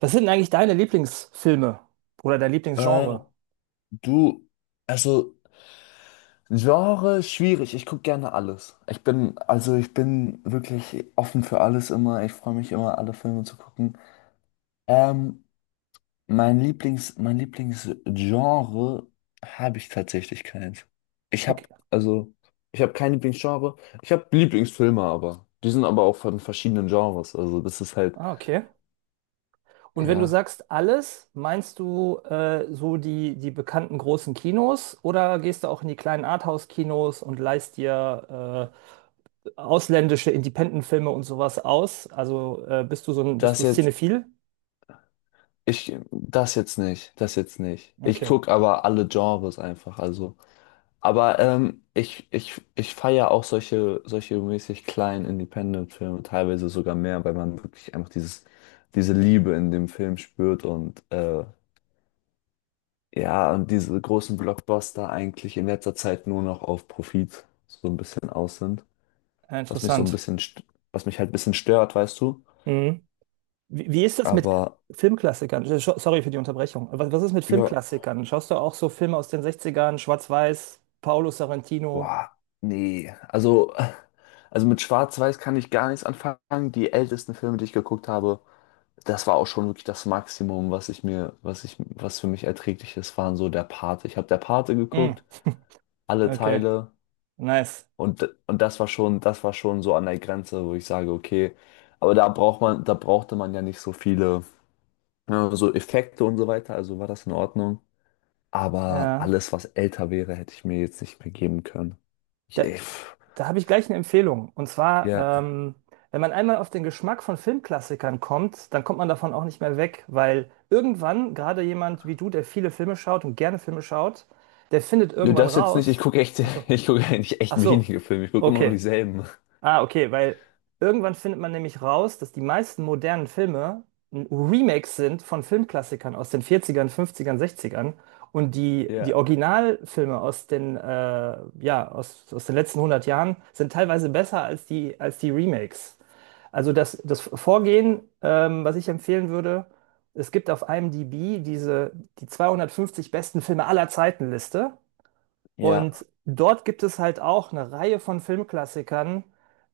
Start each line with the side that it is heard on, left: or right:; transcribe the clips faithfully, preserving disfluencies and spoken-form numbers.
right: Was sind denn eigentlich deine Lieblingsfilme oder dein
left: Äh,
right: Lieblingsgenre?
left: du, also Genre schwierig. Ich gucke gerne alles. Ich bin, also ich bin wirklich offen für alles immer. Ich freue mich immer, alle Filme zu gucken. Ähm, mein Lieblings, mein Lieblingsgenre habe ich tatsächlich keins. Ich
right: Okay.
left: habe, also ich habe kein Lieblingsgenre. Ich habe Lieblingsfilme, aber die sind aber auch von verschiedenen Genres. Also das ist halt,
right: Ah, okay. Und wenn du
left: ja,
right: sagst alles, meinst du äh, so die, die bekannten großen Kinos oder gehst du auch in die kleinen Arthouse-Kinos und leihst dir äh, ausländische Independent-Filme und sowas aus? Also äh, bist du so ein, bist
left: das
right: du
left: jetzt,
right: cinephil?
left: ich, das jetzt nicht, das jetzt nicht. Ich
right: Okay,
left: gucke aber alle Genres einfach. Also aber ähm, ich, ich, ich feiere auch solche, solche mäßig kleinen Independent-Filme, teilweise sogar mehr, weil man wirklich einfach dieses, diese Liebe in dem Film spürt, und äh, ja, und diese großen Blockbuster eigentlich in letzter Zeit nur noch auf Profit so ein bisschen aus sind.
right: ja,
left: Was mich so ein
right: interessant.
left: bisschen, st- Was mich halt ein bisschen stört, weißt du.
right: Mhm. Wie, wie ist das mit
left: Aber
right: Filmklassikern? Äh, scho- Sorry für die Unterbrechung. Was, was ist mit
left: ja,
right: Filmklassikern? Schaust du auch so Filme aus den Sechzigern, ern Schwarz-Weiß, Paolo Sorrentino?
left: boah, nee. Also, also mit Schwarz-Weiß kann ich gar nichts anfangen. Die ältesten Filme, die ich geguckt habe, das war auch schon wirklich das Maximum, was ich mir, was ich, was für mich erträglich ist, waren so der Pate. Ich habe der Pate
right: Mm,
left: geguckt, alle
right: okay,
left: Teile,
right: nice.
left: und, und das war schon, das war schon so an der Grenze, wo ich sage, okay, aber da braucht man, da brauchte man ja nicht so viele, ne, so Effekte und so weiter, also war das in Ordnung. Aber
right: Ja,
left: alles, was älter wäre, hätte ich mir jetzt nicht mehr geben können. Ich,
right: da, da habe ich gleich eine Empfehlung. Und zwar,
left: ja.
right: ähm, wenn man einmal auf den Geschmack von Filmklassikern kommt, dann kommt man davon auch nicht mehr weg, weil irgendwann, gerade jemand wie du, der viele Filme schaut und gerne Filme schaut, der findet
left: Nö,
right: irgendwann
left: das jetzt nicht. Ich
right: raus.
left: gucke echt,
right: Ach so.
left: ich gucke eigentlich
right: Ach
left: echt
right: so.
left: wenige Filme. Ich gucke immer nur
right: Okay.
left: dieselben.
right: Ah, okay, weil irgendwann findet man nämlich raus, dass die meisten modernen Filme ein Remake sind von Filmklassikern aus den vierzigern, fünfzigern, sechzigern und die, die
left: Ja.
right: Originalfilme aus den, äh, ja, aus, aus den letzten hundert Jahren sind teilweise besser als die, als die Remakes. Also das, das Vorgehen, ähm, was ich empfehlen würde, es gibt auf IMDb diese, die zweihundertfünfzig besten Filme aller Zeiten Liste.
left: Ja.
right: Und dort gibt es halt auch eine Reihe von Filmklassikern,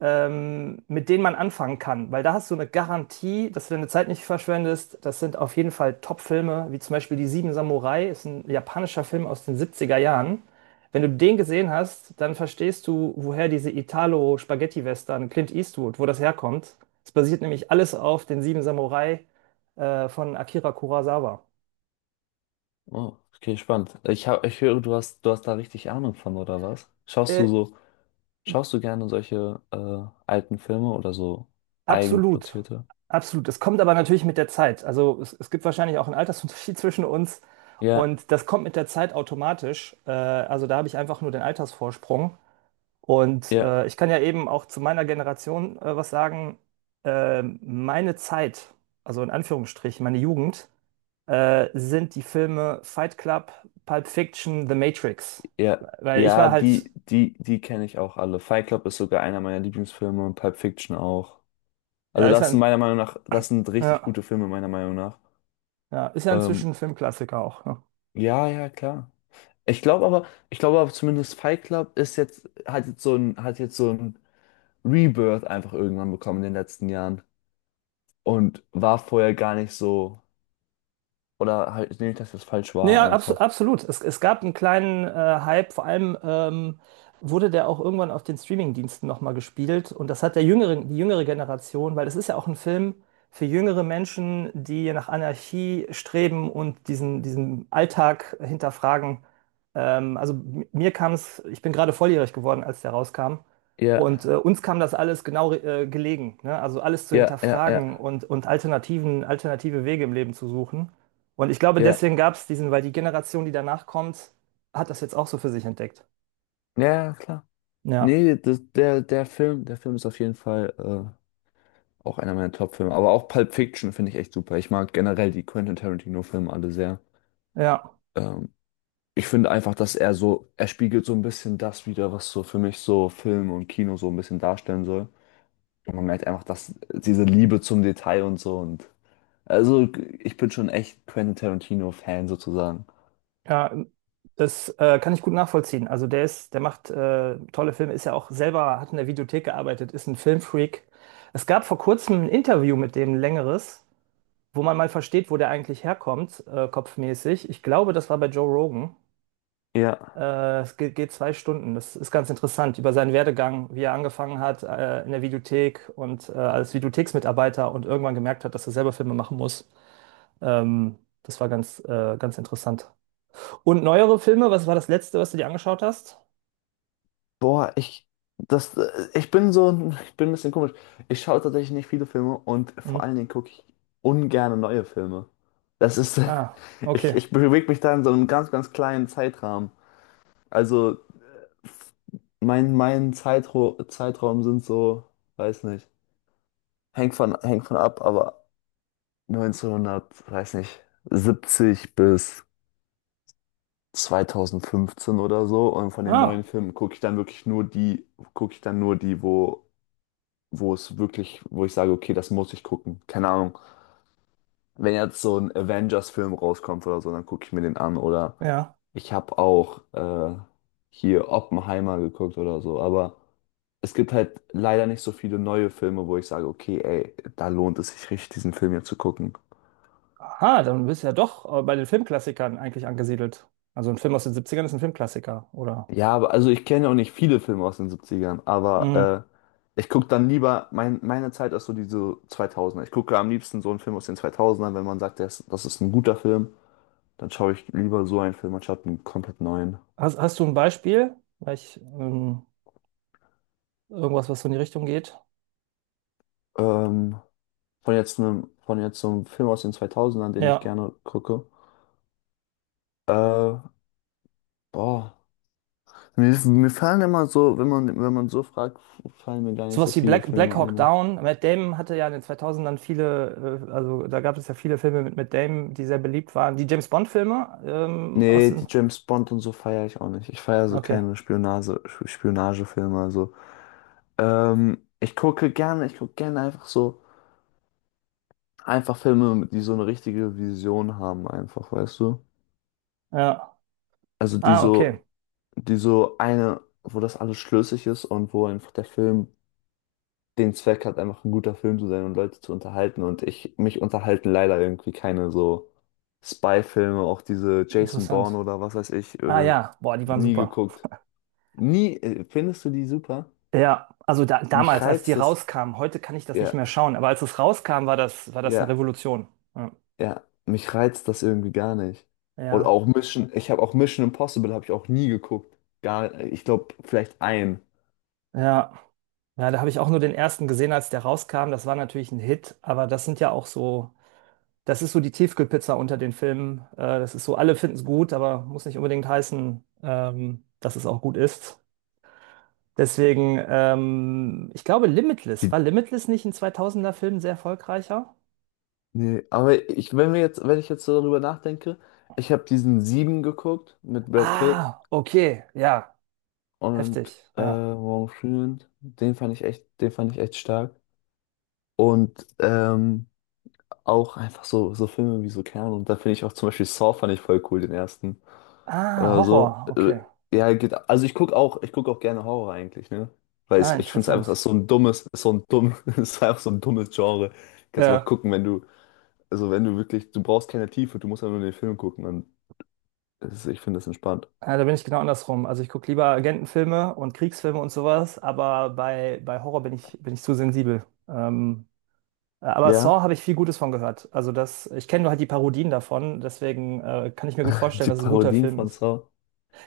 right: ähm, mit denen man anfangen kann, weil da hast du eine Garantie, dass du deine Zeit nicht verschwendest. Das sind auf jeden Fall Top-Filme, wie zum Beispiel Die Sieben Samurai, ist ein japanischer Film aus den siebziger Jahren. Wenn du den gesehen hast, dann verstehst du, woher diese Italo-Spaghetti-Western Clint Eastwood, wo das herkommt. Es basiert nämlich alles auf den Sieben Samurai, äh, von Akira Kurosawa.
left: Oh, okay, spannend. Ich hab, ich höre, du hast, du hast da richtig Ahnung von, oder was? Schaust
right: Äh,
left: du so, schaust du gerne solche äh, alten Filme oder so
right: Absolut,
left: eigenproduzierte?
right: absolut. Es kommt aber natürlich mit der Zeit. Also es, es gibt wahrscheinlich auch einen Altersunterschied zwischen uns
left: Ja,
right: und das kommt mit der Zeit automatisch. Äh, also da habe ich einfach nur den Altersvorsprung. Und
left: ja,
right: äh, ich kann ja eben auch zu meiner Generation äh, was sagen. Äh, meine Zeit, also in Anführungsstrichen, meine Jugend, äh, sind die Filme Fight Club, Pulp Fiction, The Matrix.
left: ja.
right: Weil ich
left: Ja,
right: war halt,
left: die, die, die kenne ich auch alle. Fight Club ist sogar einer meiner Lieblingsfilme, und Pulp Fiction auch.
right: ja,
left: Also
right: ist ja,
left: das sind
right: ein,
left: meiner Meinung nach, das sind richtig
right: ja,
left: gute Filme meiner Meinung nach.
right: ja, ist ja inzwischen
left: Ähm,
right: ein Filmklassiker auch, ne?
left: Ja, ja, klar. Ich glaube aber, ich glaube aber zumindest Fight Club ist jetzt, hat jetzt so ein, hat jetzt so ein Rebirth einfach irgendwann bekommen in den letzten Jahren. Und war vorher gar nicht so. Oder halt nee, nicht, dass das falsch
right: Nee,
left: war
right: Ja, abs
left: einfach.
right: absolut. Es, es gab einen kleinen äh, Hype, vor allem ähm, wurde der auch irgendwann auf den Streaming-Diensten nochmal gespielt. Und das hat der jüngere, die jüngere Generation, weil es ist ja auch ein Film für jüngere Menschen, die nach Anarchie streben und diesen, diesen Alltag hinterfragen. Ähm, also m- mir kam es, ich bin gerade volljährig geworden, als der rauskam.
left: Ja,
right: Und äh, uns kam das alles genau äh, gelegen, ne? Also alles zu
left: ja, ja,
right: hinterfragen
left: ja,
right: und, und Alternativen, alternative Wege im Leben zu suchen. Und ich glaube,
left: ja.
right: deswegen gab es diesen, weil die Generation, die danach kommt, hat das jetzt auch so für sich entdeckt.
left: Ja, ja, klar.
right: Ja,
left: Nee, das, der, der Film, der Film ist auf jeden Fall äh, auch einer meiner Top-Filme. Aber auch Pulp Fiction finde ich echt super. Ich mag generell die Quentin Tarantino-Filme alle sehr.
right: ja,
left: Ähm, Ich finde einfach, dass er so, er spiegelt so ein bisschen das wider, was so für mich so Film und Kino so ein bisschen darstellen soll. Und man merkt einfach, dass diese Liebe zum Detail und so, und also ich bin schon echt Quentin Tarantino-Fan sozusagen.
right: ja, das äh, kann ich gut nachvollziehen. Also der ist, der macht äh, tolle Filme, ist ja auch selber, hat in der Videothek gearbeitet, ist ein Filmfreak. Es gab vor kurzem ein Interview mit dem, ein längeres, wo man mal versteht, wo der eigentlich herkommt, äh, kopfmäßig. Ich glaube, das war bei Joe Rogan.
left: Ja.
right: Äh, es geht, geht zwei Stunden. Das ist ganz interessant über seinen Werdegang, wie er angefangen hat äh, in der Videothek und äh, als Videotheksmitarbeiter und irgendwann gemerkt hat, dass er selber Filme machen muss. Ähm, das war ganz, äh, ganz interessant. Und neuere Filme, was war das letzte, was du dir angeschaut hast?
left: Boah, ich das äh, ich bin so ein- ich bin ein bisschen komisch. Ich schaue tatsächlich nicht viele Filme, und
right: Hm.
left: vor allen Dingen gucke ich ungerne neue Filme. Das ist,
right: Ah,
left: ich
right: okay.
left: ich bewege mich da in so einem ganz ganz kleinen Zeitrahmen. Also mein, mein Zeitro Zeitraum sind so, weiß nicht, hängt von, hängt von ab, aber neunzehnhundert, weiß nicht, siebzig bis zweitausendfünfzehn oder so. Und von den neuen
right: Ah,
left: Filmen gucke ich dann wirklich nur die, gucke ich dann nur die, wo, wo es wirklich, wo ich sage, okay, das muss ich gucken. Keine Ahnung. Wenn jetzt so ein Avengers-Film rauskommt oder so, dann gucke ich mir den an. Oder
right: ja.
left: ich habe auch äh, hier Oppenheimer geguckt oder so, aber es gibt halt leider nicht so viele neue Filme, wo ich sage, okay, ey, da lohnt es sich richtig, diesen Film hier zu gucken.
right: Aha, dann bist du ja doch äh, bei den Filmklassikern eigentlich angesiedelt. Also ein Film aus den Siebzigern ist ein Filmklassiker, oder?
left: Ja, aber also ich kenne ja auch nicht viele Filme aus den siebzigern,
right: Hm.
left: aber äh, ich gucke dann lieber, mein, meine Zeit ist so diese zweitausender. Ich gucke am liebsten so einen Film aus den zweitausendern, wenn man sagt, das, das ist ein guter Film, dann schaue ich lieber so einen Film anstatt einen komplett neuen.
right: Hast, hast du ein Beispiel? Vielleicht ähm, irgendwas, was so in die Richtung geht?
left: Ähm, von jetzt einem, von jetzt so einem Film aus den zweitausendern, den ich
right: Ja.
left: gerne gucke. Äh, boah, Mir, mir fallen immer so, wenn man, wenn man so fragt, fallen mir gar nicht so
right: Sowas wie
left: viele
right: Black, Black
left: Filme ein,
right: Hawk
left: ne?
right: Down. Matt Damon hatte ja in den zweitausendern viele, äh, also da gab es ja viele Filme mit Matt Damon, die sehr beliebt waren. Die James Bond-Filme ähm, aus
left: Nee,
right: den.
left: die James Bond und so feiere ich auch nicht. Ich feiere so
right: Okay.
left: keine Spionage, Spionagefilme. Also, ähm, ich gucke gerne, ich gucke gerne einfach so, einfach Filme, die so eine richtige Vision haben, einfach, weißt du?
right: Ja.
left: Also die
right: Ah, okay.
left: so, die so eine, wo das alles schlüssig ist und wo einfach der Film den Zweck hat, einfach ein guter Film zu sein und Leute zu unterhalten. Und ich, mich unterhalten leider irgendwie keine so Spy-Filme, auch diese Jason Bourne
right: Interessant.
left: oder was weiß ich,
right: Ah,
left: äh,
right: ja. Boah, die waren
left: nie
right: super.
left: geguckt. Nie, äh, findest du die super?
right: Ja, also da,
left: Mich
right: damals, als die
left: reizt das,
right: rauskamen, heute kann ich das nicht
left: ja,
right: mehr schauen, aber als es rauskam, war das, war das eine
left: ja,
right: Revolution. Ja.
left: ja, mich reizt das irgendwie gar nicht. Und
right: Ja.
left: auch Mission, ich habe auch Mission Impossible habe ich auch nie geguckt. Gar, äh, ich glaube, vielleicht ein.
right: Ja, ja, da habe ich auch nur den ersten gesehen, als der rauskam. Das war natürlich ein Hit, aber das sind ja auch so. Das ist so die Tiefkühlpizza unter den Filmen. Äh, das ist so, alle finden es gut, aber muss nicht unbedingt heißen, ähm, dass es auch gut ist. Deswegen, ähm, ich glaube, Limitless.
left: Die-
right: War Limitless nicht ein zweitausender Film sehr erfolgreicher?
left: Nee, aber ich, wenn wir jetzt, wenn ich jetzt so darüber nachdenke, ich habe diesen Sieben geguckt mit Brad Pitt
right: Ah, okay, ja,
left: und
right: heftig,
left: äh,
right: ja.
left: Morgan Freeman, den fand ich echt, den fand ich echt stark. Und ähm, auch einfach so, so Filme wie so Kern. Und da finde ich auch zum Beispiel Saw fand ich voll cool, den ersten.
right: Ah,
left: Oder so.
right: Horror,
left: Äh,
right: okay.
left: ja, geht. Also ich gucke auch, ich guck auch gerne Horror eigentlich, ne? Weil
right: Ah,
left: ich, ich finde es einfach, ist
right: interessant.
left: so ein dummes, ist so ein dumm, ist einfach so ein dummes Genre. Kannst du einfach
right: Ja,
left: gucken, wenn du, also wenn du wirklich, du brauchst keine Tiefe, du musst einfach nur den Film gucken. Und es ist, ich finde das entspannt.
right: ja, da bin ich genau andersrum. Also ich gucke lieber Agentenfilme und Kriegsfilme und sowas, aber bei, bei Horror bin ich, bin ich zu sensibel. Ähm, Äh, Aber
left: Ja,
right: Saw habe ich viel Gutes von gehört. Also das, ich kenne nur halt die Parodien davon, deswegen äh, kann ich mir gut vorstellen,
left: die
right: dass es ein guter
left: Parodien
right: Film
left: von
right: ist.
left: Saw.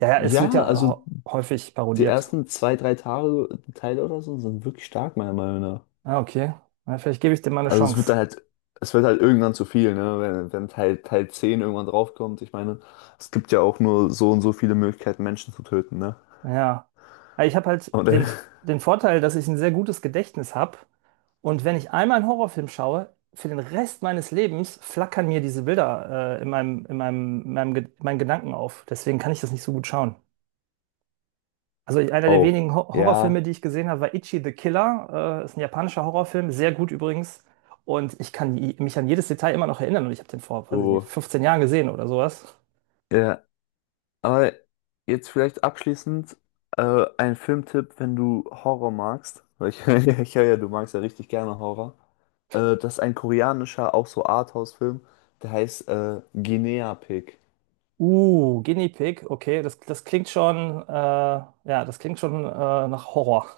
right: Ja, ja, es wird
left: Ja,
right: ja
left: also
right: hau- häufig
left: die
right: parodiert.
left: ersten zwei, drei Tage, Teile oder so sind wirklich stark, meiner Meinung nach.
right: Ah, okay. Na, vielleicht gebe ich dem mal eine
left: Also es wird
right: Chance.
left: dann halt, es wird halt irgendwann zu viel, ne? Wenn, wenn Teil, Teil zehn irgendwann draufkommt. Ich meine, es gibt ja auch nur so und so viele Möglichkeiten, Menschen zu töten, ne?
right: Ja. Aber ich habe halt
left: Und äh,
right: den, den Vorteil, dass ich ein sehr gutes Gedächtnis habe. Und wenn ich einmal einen Horrorfilm schaue, für den Rest meines Lebens flackern mir diese Bilder äh, in meinem, in meinem, in meinem, Ge- in meinen Gedanken auf. Deswegen kann ich das nicht so gut schauen. Also einer der
left: oh,
right: wenigen Ho- Horrorfilme,
left: ja,
right: die ich gesehen habe, war Ichi the Killer. Äh, ist ein japanischer Horrorfilm, sehr gut übrigens. Und ich kann i- mich an jedes Detail immer noch erinnern. Und ich habe den vor, weiß ich nicht,
left: oh,
right: fünfzehn Jahren gesehen oder sowas.
left: ja. Aber jetzt vielleicht abschließend äh, ein Filmtipp, wenn du Horror magst. Weil ich, ich höre ja, du magst ja richtig gerne Horror. Äh, das ist ein koreanischer, auch so Arthouse-Film, der heißt äh, Guinea Pig.
right: Uh, Guinea Pig, okay, das, das klingt schon, äh, ja, das klingt schon äh, nach Horror.